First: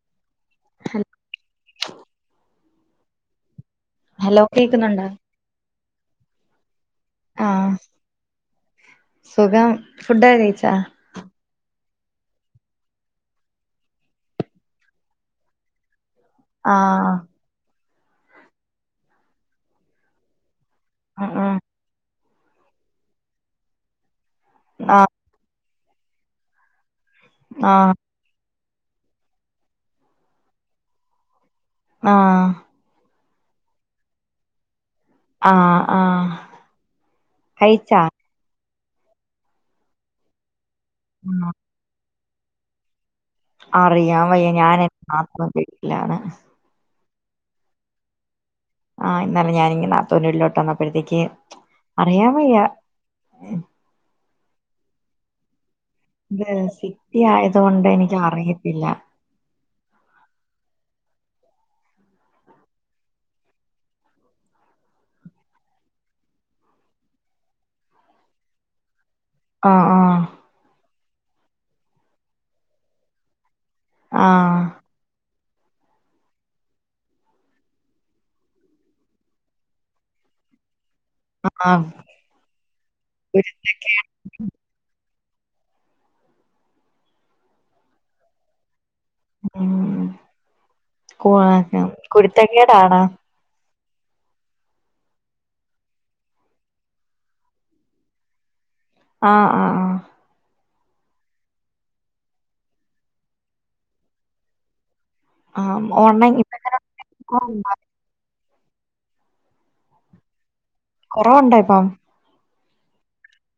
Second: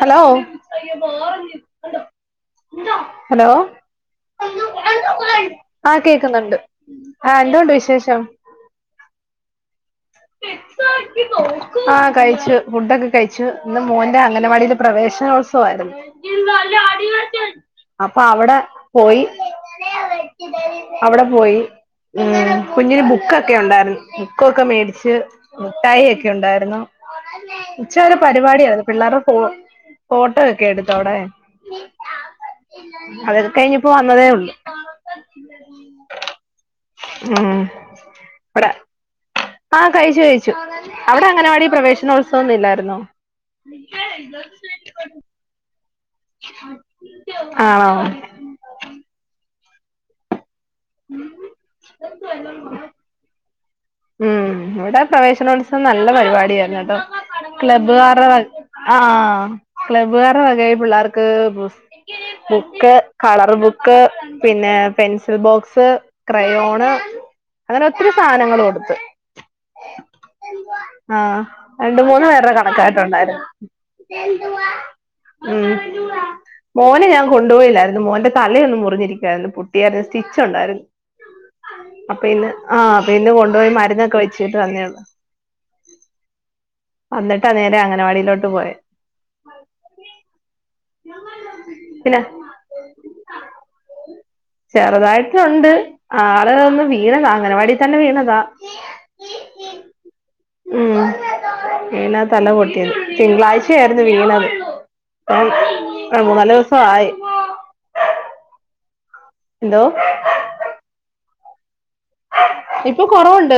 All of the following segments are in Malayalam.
ഹലോ ഹലോ ഹലോ കേക്കുന്നുണ്ടോ ആ കേക്കുന്നുണ്ട് ആ എന്തുണ്ട് ആഹ് വിശേഷം സുഖം ഫുഡക്കകയിച്ചാ ആഹ് കഴിച്ചു ഫുഡൊക്കെ കഴിച്ചു. ഇന്ന് മോന്റെ അംഗനവാടിൽ പ്രവേശനോത്സവാരുന്നു ആഹ് അപ്പൊ അവിടെ പോയി അവിടെ ആഹ് പോയി ഉ കുഞ്ഞിന് ബുക്കൊക്കെ ഉണ്ടാരുന്നു ബുക്കൊക്കെ ആഹ് മേടിച്ച് മുഠായി ഒക്കെ ഒണ്ടായിരുന്നു. ആഹ് ഇച്ചാലം രിപാടിയ പിള്ളേരുടെ ഫൊ ഫോട്ടോ ഒക്കെ എടുത്തു അവിടെ ആ അതൊക്കഴിഞ്ഞിപ്പോ വന്നതേള്ളൂ ആഹ് ആഹ് കയിച്ചാ ആ കയിച്ചു കയിച്ചു. അവിടെ അങ്ങനവാടി പ്രവേശനോത്സ സൊന്നുല്ലായിരുന്നോ അറിയാൻവയ്യ ഞാനൻ ആത്മ ല്ലാണ് ആണോ ആ ഇന്നല ഞാനിഞ്ഞി നാത്തൂന്‍റീട്ടിലോട്ടന്നപ അപ്പോഴത്തേക്ക് അറിയാൻ വയ്യ ഉം ഇവിടെ പ്രവേശനോത്സ നല്ല ഇത് പരിപാടിയായിരുന്നൂട്ടോ സിറ്റി ആയതുകൊണ്ട് എനിക്ക് ക്ലബ്ബുകാരുടെ അറിയത്തില്ല ആ ക്ലബ്ബുകാരുടെ വകയിപിള്ളേർക്ക് ക്ക് ബുക്ക് കളർ ബുക്ക് പിന്നെ പെൻസിൽ ബോക്സ് സ് ക്രയോണ് അങ്ങനെ ഒത്തിരി സാനങ്ങൾ കൊടുത്ത് ആ ആഹ് ആഹ് രണ്ട് മൂന്ന് പേരുടെ കണക്കായിട്ടുണ്ടാരുന്നു ആഹ് എന്തുവാ ഉം മോനെ ഞാൻ കൊണ്ടുപോയില്ലായിരുന്നു മോന്റെ തലയൊന്ന് മുറിഞ്ഞിരിക്കാരുന്നു പൊട്ടിയായിരുന്നു [unintelligible] സ്റ്റി ച്ചുണ്ടായിരുന്നു ആഹ് അപ്പൊ ഇന്ന് ആഹ് അപ്പൊ ഇന്ന് കൊണ്ടുപോയി മരുന്നൊക്കെ വെച്ചിട്ട് വന്നയാണ് വന്നിട്ടാ നേരെ അംഗനവാടിയിലോട്ട് പോയെ ഉം പിന്നെ കുരുത്തക്കേടാണ് ചെറുതായിട്ട് ഉണ്ട് ആളൊന്ന് വീണതാ അംഗനവാടി തന്നെ വീണതാ ആ ആ ആ ഉം വീണാ തല പൊട്ടിയത് തിങ്കളാഴ്ച ആയിരുന്നു വീണത് ആഹ് ആ ഓൺലൈൻ മൂന്നാല് ഇപ്പ എങ്ങനെ ദിവസം ആയി എന്തോ കൊറവുണ്ടോ ഇപ്പം ഇപ്പൊ കൊറവുണ്ട്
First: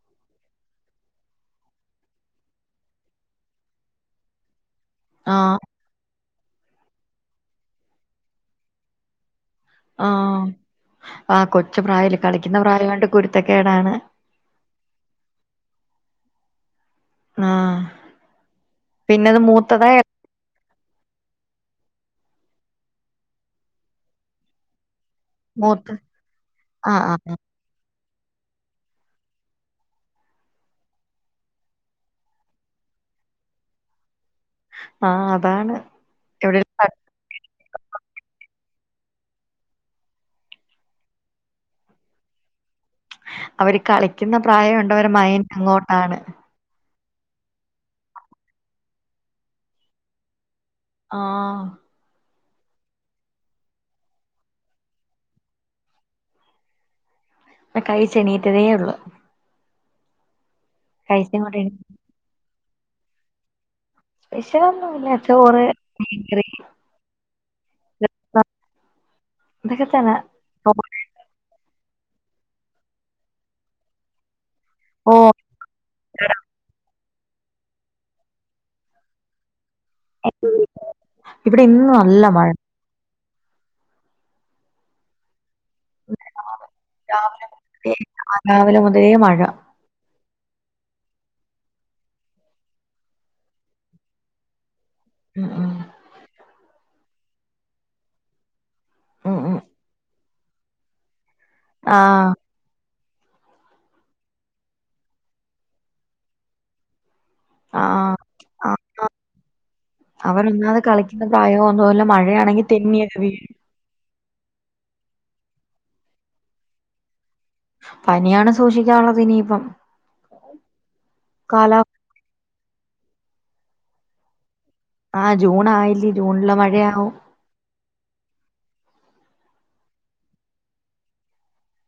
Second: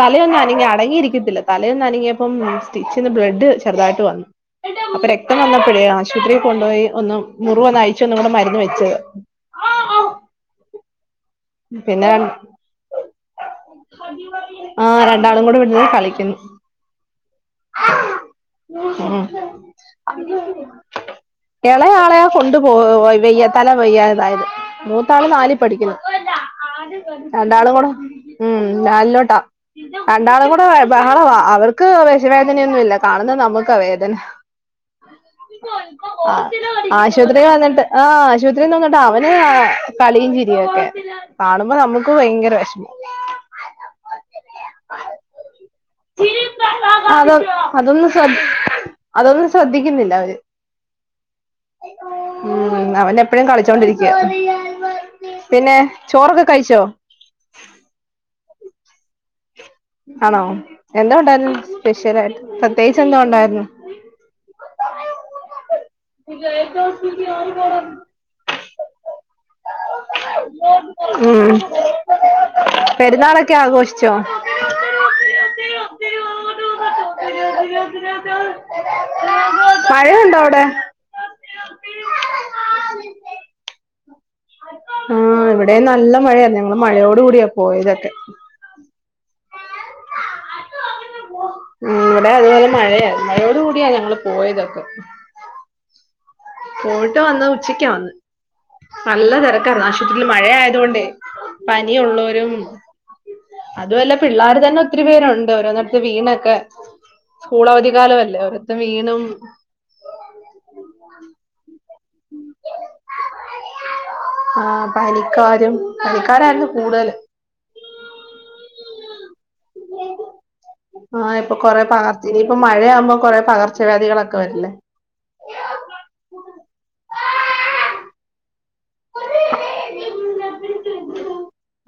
തലയൊന്നും അനങ്ങി അടങ്ങിയിരിക്കത്തില്ല തലൊയൊന്ന് അനങ്ങിയപ്പം സ്റ്റിച്ച്ന്ന് ബ്ലഡ്‌ ചെറുതായിട്ട് വന്നു അപ്പൊ രക്തം ആഹ് വന്നപ്പഴെ ആശുപത്രിയിൽ കൊണ്ടുപോയി ഒന്ന് മുറിവൊന്ന് അഴിച്ച് ഒന്ന് കൂടെ മരുന്ന് വെച്ച് ആ ആ കൊച്ചു പിന്നെ പ്രായല്ലേ കളിക്കുന്ന പ്രായായോണ്ട് കുരുത്ത ആ രണ്ടാളും കൂടെ ഇവിടിരുന്നു കളിക്കുന്നു ആഹ് ഉം പിന്നെത് മൂത്തതാ എ ഇളയാളയാ കൊണ്ടു പോ വെയ്യ തല വയ്യതായത് ത്ത ആള് നാലിൽ മൂത്ത് പഠിക്കുന്നു ആഹ് ആഹ് രണ്ടാളും കൂടെ ഉം നാലിലോട്ടാ രണ്ടാളും കൂടെ ബഹളവാ അവർക്ക് വിഷ വേദനയൊന്നൂല്ല കാണുന്ന നമുക്കാ വേദന ആഹ് ആഹ് അതാണ് എവിടെ ആശുപത്രി വന്നിട്ട് ആ ആശുപ ത്രി വന്നിട്ട് അവന് കളിയും ചിരിയൊക്കെ കാണുമ്പോ നമുക്ക് ഭയങ്കര വെഷമം അവര് കളിക്കുന്ന പ്രായുണ്ടവര് മൈൻ അങ്ങോട്ടാണ് അതൊ അതൊന്നും ശ്ര അതൊന്നും ശ്രദ്ധിക്കുന്നില്ല അവര് ആ ഉം അവന് എപ്പഴും കളിച്ചോണ്ടിരിക്കാ പിന്നെ ചോറൊക്കെ കഴിച്ചോ കഴിച്ചെണീറ്റതെ ഒള്ളു ആണോ എന്നാ ഉണ്ടാരുന്നു എണീ സ്പെഷ്യൽ ആയിട്ട് പ്രത്യേകിച്ച് എന്തോ ഉണ്ടായിരുന്നു സ്പെഷ്യൽ ഒന്നുംല്ല ചോറ് ഉം മീൻകറി ഇതൊക്കെ തന്നെ പെരുന്നാളൊക്കെ ആഘോഷിച്ചോ ഓഹ് [unintelligible] [inaudible] മഴയുണ്ടോ അവിടെ ഇവിടെ ഇന്നു നല്ല മഴ ആ ഇവി ഇവിടെ നല്ല മഴയ ഞങ്ങൾ മഴയോട് രാവിലെ കൂടിയാ മുതലേ പോയതൊക്കെ [unintelligible] മഴ ഉം വിടെ അതുപോലെ മഴയാ മഴയോടികൂടിയഞങ്ങൾ പോയതക്കെ ഉം ഉം ഫോട്ടോ വന്നാ ഉച്ചക്കാന്ന് ഉം ഉം മഴയായതോണ്ടെ പനി ആഹ് ഉള്ളോരും അതുഅല്ല പിള്ളാര് തന്നൊത്തിരി പേരുണ്ട് [unintelligible] സ്കൂളവധി ആഹ് കാലവല്ലേ ആ ഓരൊത്തെ വീണും തുവല്ല മഴയാണെങ്കി തെന്നിയക്ക വീഴു ആ പനിക്കാരും പനിക്കാരായിരുന്നു കൂടുതല് പനിയാണ് സൂഷിക്കാനുള്ളതിനിയിപ്പം ആ ഇപ്പൊ കാലാ കൊറെ പാർത്തിന് മഴയാവുമ്പോ കൊറെ പകർച്ചവ്യാദികളൊക്കെ വരില്ലേ ആ ജൂണായ്യില്ലീ ജൂൺല മഴയാവും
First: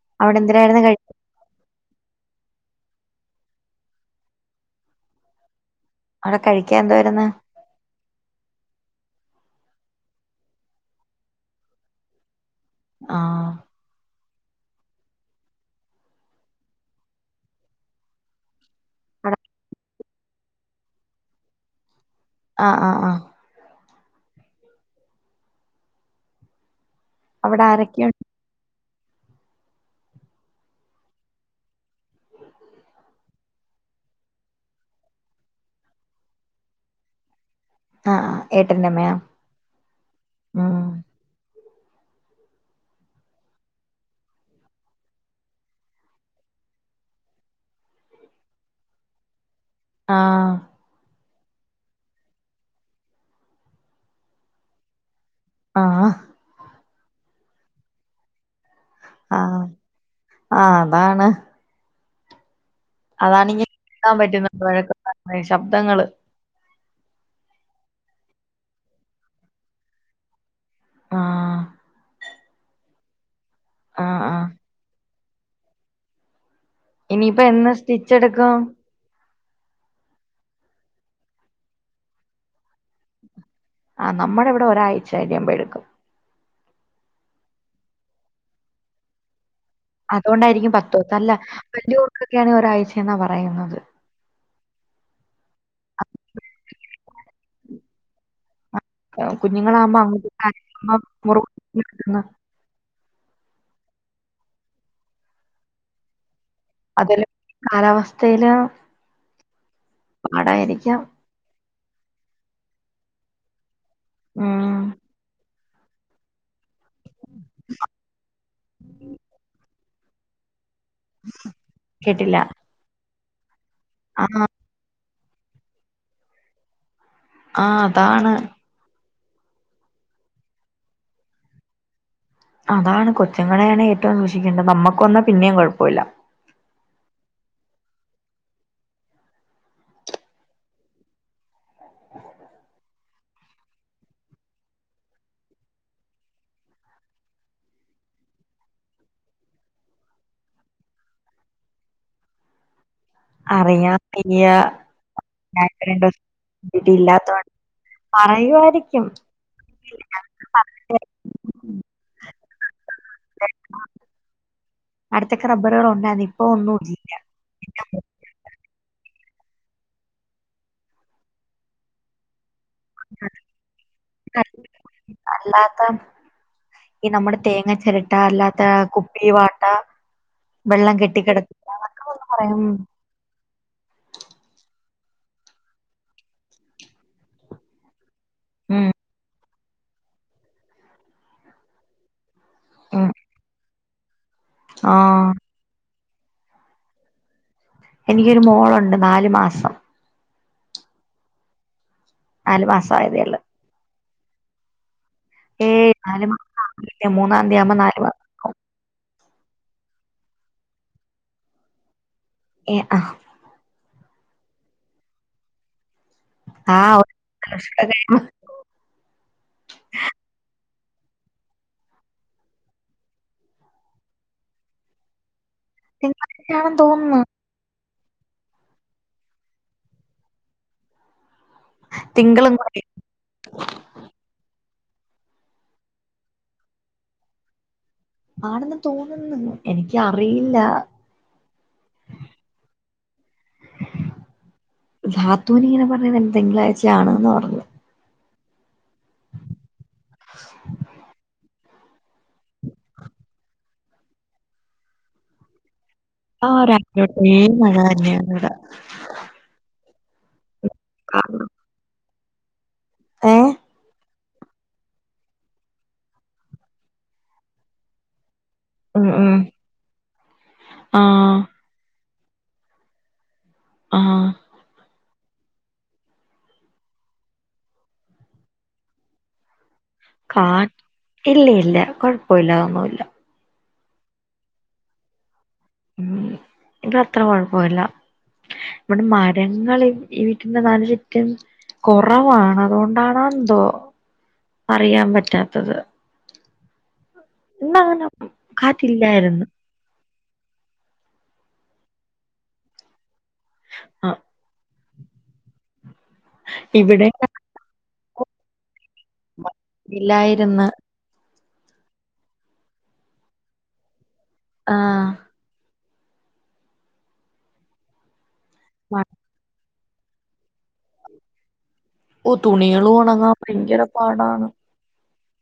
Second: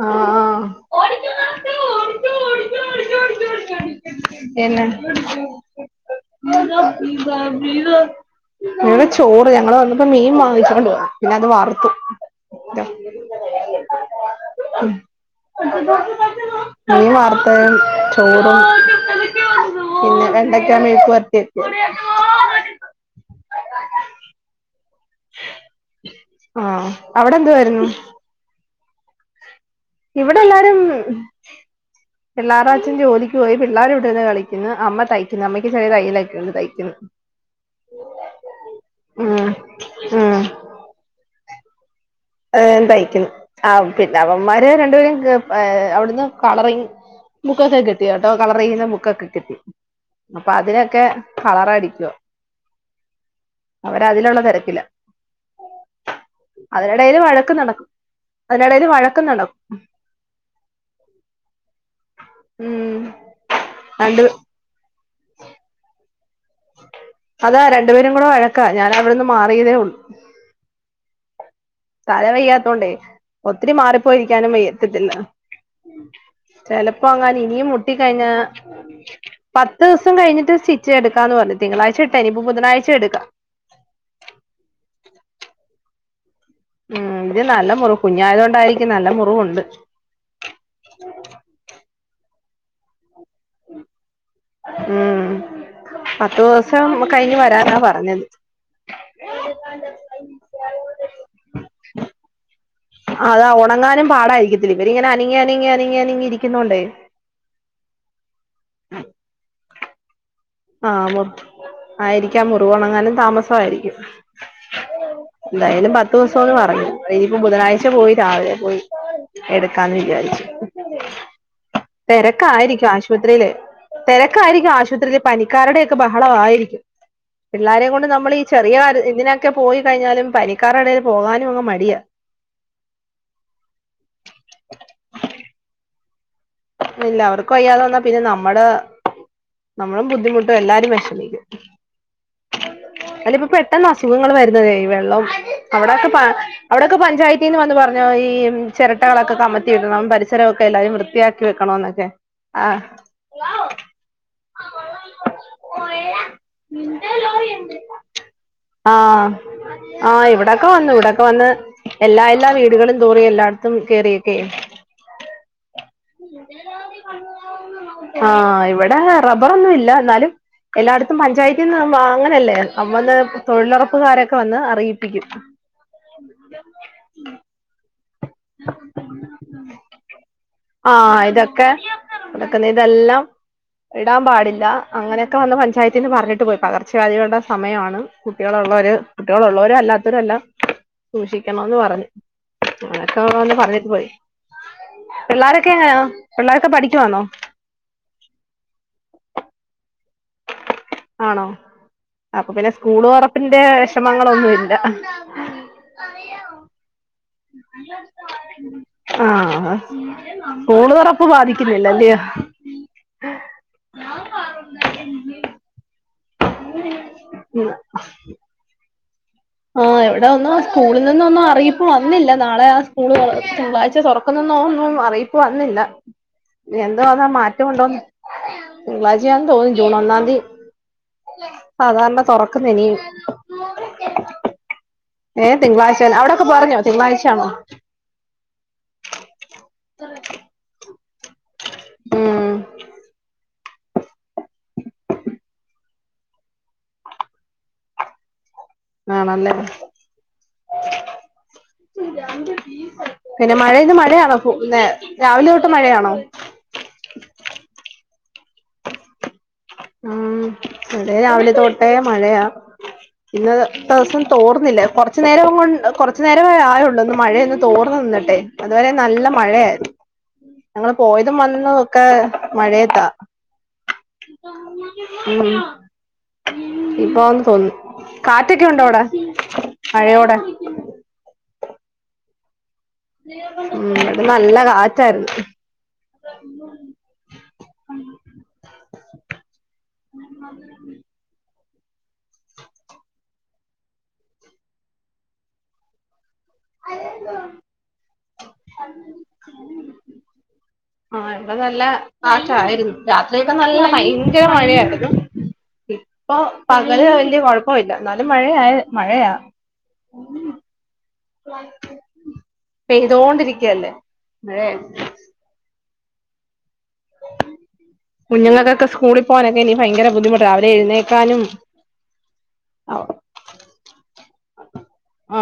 ആ ആ അവിടെന്തിനായിരുന്നു കഴി പിന്ന [unintelligible] അവിടെ കഴിക്കാൻ എന്തുവായിരുന്നു ഞങ്ങള് വന്നപ്പോ മീൻ വാങ്ങിച്ച [unintelligible] പിന്നത് വറുത്ത് ദ ആ മീൻ വർത്തതും ചോറും [unintelligible] പിന്നെ വെണ്ടയ്ക്കാ മെഴുക്ക് പേര്ട്ടി [unintelligible] ആ ആ ആ ആ അവിടെ എന്തുവാരുന്നു? ഇവിടെല്ലാരും പിള്ളേർടച്ഛൻ ജോലിക്ക് പോയി, പിള്ളേരുവിടിരുന്ന് കളിക്കുന്ന്, അമ്മ തയ്ക്കുന്ന്, അമ്മയ്ക്ക് ചെറിയ തയ്യലൊക്കെണ്ട് തയ്ക്കുന്ന്. ആ ആ ഏട്ടന്റമ്മയാ ഉം ഏ തയ്ക്കും. ആ പിന്നവന്മാര് രണ്ടുപേരും, ക് ഏഹ്, അവിടുന്ന് കളറിങ്ങ് ബുക്കൊക്കെ കിട്ടി കേട്ടോ കളറെയ്യുന്ന ബുക്കൊക്കെ കിട്ടി. ആ പ്പൊ അതിനൊക്കെ കളറടിക്കുവ. അവരതിലുള്ള തെരക്കില ആ അതിന് ടേല് വഴക്ക് നടക്കു- ടേല് വഴക്ക് ആ നടക്കും [inaudible] ഉം അതാണെകിൽ കേക്കാൻ രണ്ട് പറ്റുന്ന പ്രായ [unintelligible] ശബ്ദങ്ങള് അതാ രണ്ടു പേരും കൂടെ വഴക്കാ ഞാൻ അവിടെന്ന് മാറിയതേ ഉള്ളു ആഹ് തല വെയ്യാത്തോണ്ടേ ഒത്തിരി ആ മാറിപ്പോയിരിക്കാനും വയ്ക്കത്തിഇല്ല [inaudible] ചെലപ്പോ അങ്ങാൻ ഇനിയിപ്പ ഇനിയും എന്ന് സ്റ്റിച്ച് മുട്ടിക്കഴിഞ്ഞ എടുക്കും പത്ത് ദിവസം കഴിഞ്ഞിട്ട് സ്റ്റിച്ച് എടുക്കും ക്കാന്ന് പറഞ്ഞ തിങ്കളഴ്ചയിട്ടെ ഇനിപ്പോ ബുധനാഴ്ച്ചയെടുക്കാം ആ നമ്മുടെ ഇവിടെ ഒരാഴ്ചായിയുമ്പോഴെടുക്കും ഉം ഇത് നല്ല മുറ് കുഞ്ഞായത് കൊണ്ടായിരിക്കും നല്ല മുറുവുണ്ട് അതുകൊണ്ടായിരിക്കും പത്തോസം അല്ല വല്യോർക് ക്കാണെങ്കി ഒരാഴ്ചെന്നാ പറയുന്നത് ഉം പത്തു ദിവസം കഴിഞ്ഞ് വരാ നാ പറഞ്ഞത് കുഞ്ഞുങ്ങളാമ്പോ [unintelligible] അതാ ഉണങ്ങാനും പാടായിരിക്കത്തില്ലേ ഇവരിങ്ങനെ അനങ്ങി അനങ്ങി അനങ്ങി അനങ്ങിരി അതെ ലെ കാലാവസ്ഥ വസ്ഥയില് [inaudible] ആഹ് ആയിരിക്കാം മുറിവോണങ്ങാനും താമസമായിരിക്കും ആഹ് എന്തായാലും പത്ത് ദിവസം [unintelligible] ഇനിയിപ്പോ ബുധനാഴ്ച പോയി രാവിലെ പോയി എടു ക്കാന്ന് വിചാരിച്ച് കേട്ടില്ല തിരക്കായിരിക്കും ആ സ ആശുപത്രിയില് ആ തിരക്കായിരിക്കും ആശുപത്രിൽ പനിക്കാരുടെക്കെ ബഹളവായിരിക്കും ആ പിള്ളാരെയും കൊണ്ട് നമ്മൾ അതാണ് ഈ ചെറിയ കാര്യ ഇതി ക്ക പോയി കഴിഞ്ഞാലും പനിക്കാരടെ എടേൽ പോകാനും അങ്ങ് മടിയാ അതാണ് കൊച്ചുങ്ങളെയാണ് ഏറ്റവും സൂക്ഷിക്കേണ്ടത് നമ്മക്ക് വന്നാൽ പിന്നെയും കുഴപ്പമില്ല ഇല്ല അവർക്കും അയ്യാതെ വന്നാ പിന്നെ നമ്മുടെ നമ്മളും ബുദ്ധിമുട്ടും എല്ലാരും വിഷമിക്കും അല്ല ഇപ്പോ പെട്ടെന്ന് അസുഖങ്ങൾ വരുന്നതേ ഈ വെള്ളം അവിടെക്കെ അവിടെയൊക്കെ പഞ്ചായത്തിന്ന് വന്ന് പറഞ്ഞോ ഈ ചിരട്ടകളൊക്കെ കമത്തി വിടണം പരിസരമൊക്കെ എല്ലാവരും വൃത്തിയാക്കി വെക്കണോന്നൊക്കെ ആഹ് അറിയത്തില്യ ഇതില്ലാത്തോണ്ട് പറയുവായിരിക്കും ആഹ് ആഹ് ഇവിടൊക്കെ വന്നു ഇവിടൊക്കെ വന്ന് എല്ലാ എല്ലാ വീടുകളും തോറി എല്ലായിടത്തും അടുത്തൊക്കെ റ ആ ഇവിടെ റബ്ബറൊന്നും ഇല്ല എന്നാലും എല്ലായിടത്തും പഞ്ചായത്തിൽ നിന്ന് വാങ്ങലല്ലേ അമ്മന്ന് തൊഴിലുറപ്പുകാരൊക്കെ വന്ന് അറിയിപ്പിക്കും അല്ലാത്ത ഈ നമ്മുടെ തേങ്ങ ചിരട്ട അല്ലാത്ത കുപ്പി വാട്ട ആ വെള്ളം ഇതൊക്കെ കെട്ടിക്കിടക്കില്ല അതൊക്കെ ഒന്ന് അതക്ക പറയും ഇതെല്ലാം ഇടാൻ പാടില്ല അങ്ങനെയൊക്കെ വന്ന് പഞ്ചായത്തിന്ന് പറഞ്ഞിട്ട് പോയി പകർച്ചവ്യാധികളുടെ സമയമാണ് ഉം കുട്ടികളുള്ളവര് കുട്ടികളുള്ളവർ അല്ലാത്തരല്ലാം സൂക്ഷിക്കണംന്ന് പറഞ്ഞു ഉം ന്ന് പറഞ്ഞട്ട് പോയി ആഹ് പിള്ളാരൊക്കെ എങ്ങനാ പിള്ളേരൊക്കെ പഠിക്കുവാണോ? എനിക്കൊരു മോളുണ്ട് നാലു മാസം ആണോ അപ്പൊ നാലു പിന്നെ മാസം സ്കൂൾ ആയതേ ഉള്ളൂ തുറപ്പിന്റെ വിശ മങ്ങളൊന്നും ഇല്ല ഏയ് നാലുമാസമായില്ല മൂന്ന് മാസം ആഹ സ്കൂള് തുറപ്പ് ബാധിക്കുന്നില്ല അല്ലയോ ഏ ആ [inaudible] ആ [unintelligible] ആ ഇവിടെ ഒന്നും സ്കൂളിൽ നിന്ന് ഒന്നും അറിയിപ്പ് വന്നില്ല നാളെ ആ സ്കൂൾ തിങ്കളാഴ്ച തുറക്കുന്നന്നോ ഒുന്നും അറിയിപ്പ- വന്നില്ല തിങ്കളാഴ്ചയാണെന്ന് തോന്നുന്നു എന്തോവാന്നാ മാറ്റം ഒണ്ടോന്ന് തിങ്കളാഴ്ചയാണെന്ന് തോന്നുന്നു ജൂൺ ഒന്നാംന്തി സാധാരണ തിങ്കളും തുറക്കുന്ന കൂടി ഇനിയും ഏ തിങ്കളാഴ്ച തന്നെ അവിടൊക്കെ പറഞ്ഞോ തിങ്കളാഴ്ചയാണോ ആണെന്ന് തോന്നുന്നു എനിക്ക് അറിയില്ല ഉം നാത്തുന് ഇങ്ങനെ പറഞ്ഞത് തിങ്കളാഴ്ച ആണെന്ന് പറഞ്ഞു ആാണ്ന്ന് പറഞ്ഞത് ആഹ് ണല്ലേ? മഴയിന്ന് മഴയാണ് രാവിലെ തൊട്ട് മഴയാണോ ആഹ് രാവിലെതൊട്ടേ മഴ തന്നെയ [unintelligible] ഉം അതെ രാവിലെ തോട്ടേ മഴയാ ഇന്ന ഏഹ് ഇത്ര ദിവസം മഴയാ ഇന്നത്തെ ദിവസം തോർന്നില്ല കുറച്ചു നേരമേ ആയള്ളൂ ഒന്ന് മഴയൊന്ന് തോർന്ന നിന്നട്ടെ അതുവരെ ഉം നല്ല ഉം മഴയായിരുന്നു. ഞങ്ങള് പോയതും ആഹ് വന്നതും ഒക്കെ മഴയത്ത ആഹ ഉം ഇപ്പൊന്ന് തോന്നണ് കാറ്റൊക്കെ ഉണ്ടോ അവിടെ? മഴയോടെ കാ [unintelligible] ഇല്ല ഇല്ല. കുഴപ്പോല്ല ഉം അത് നല്ല കാറ്റാരുന്നു. ഉം ഇവിടെ അത്ര കൊഴപ്പല്ല. ഇവിടെ മരങ്ങള് ഈ വീട്ടിന്റെ നാല് ചുറ്റും കുറവാണ്. അതുകൊണ്ടാണോ എന്തോ അറിയാൻ പറ്റാത്തത്. ഇന്നങ്ങനെ കാറ്റില്ലായിരുന്നു. ആഹ ഇവിടെ നല്ല കാറ്റായിരുന്നു. രാത്രിയൊക്കെ നല്ല ആ ഭയങ്കര മഴയാണ്. [inaudible] ഇപ്പൊ പകല് വല്യ കുഴപ്പൊല്ല. എന്നാലും മഴയായ്. മ ഇല്ലായിര്ന്ന്. പെയ്തോണ്ടിരിക്കയല്ലേ ആഹ് [unintelligible] [inaudible] കുഞ്ഞുങ്ങൾക്കൊക്കെ മഴ സ്കൂളിൽ പോവ [unintelligible] ഭയങ്കര ബുദ്ധിമുട്ട് രാവിലെ എഴ്ന്നേക്കാനും ഓ തുണികള് ഒണങ്ങാൻ ഭയങ്കര പാടാണ്.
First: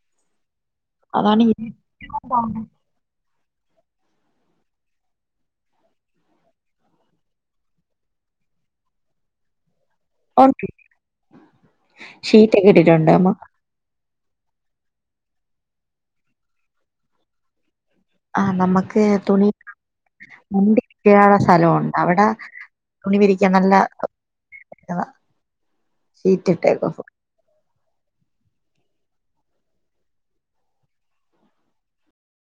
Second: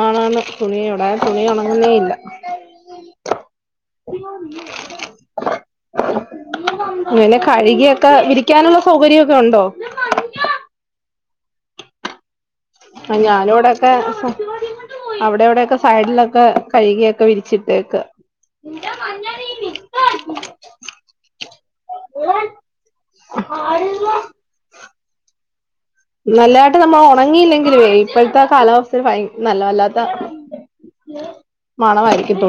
ആണാണ്. തുണി ഇവിടെ തുണി അതാണ് ഏറ്റവും ഉണങ്ങുന്നേ ഇല്ല. പാട് അങ്ങനെ കഴുകിയൊക്കെ വിരിക്കാനുള്ള സൗകര്യോക്കെ ഉണ്ടോ? ഒണക്കി ആ നമ്മ ഞാനോടൊക്കെ അവിടെ എവിടെൊക്കെ സൈഡിലൊക്കെ കഴുകിയൊക്കെ വിരിച്ചിട്ട് ആഹ് നമുക്ക് തുണി നണ്ടി കിട്ടിയ സ്ഥലമണ്ട് അവിടെ തുണി വിരിക്കൻ നല്ല താ നല്ലതായിട്ട് നമ്മൾ ഉണങ്ങിയില്ലെങ്കിൽ വേ ഇപ്പോഴത്തെ കാലാവസ്ഥൽ ഭയ നല്ല വല്ലാത്ത മണവായിരിക്കും തുണി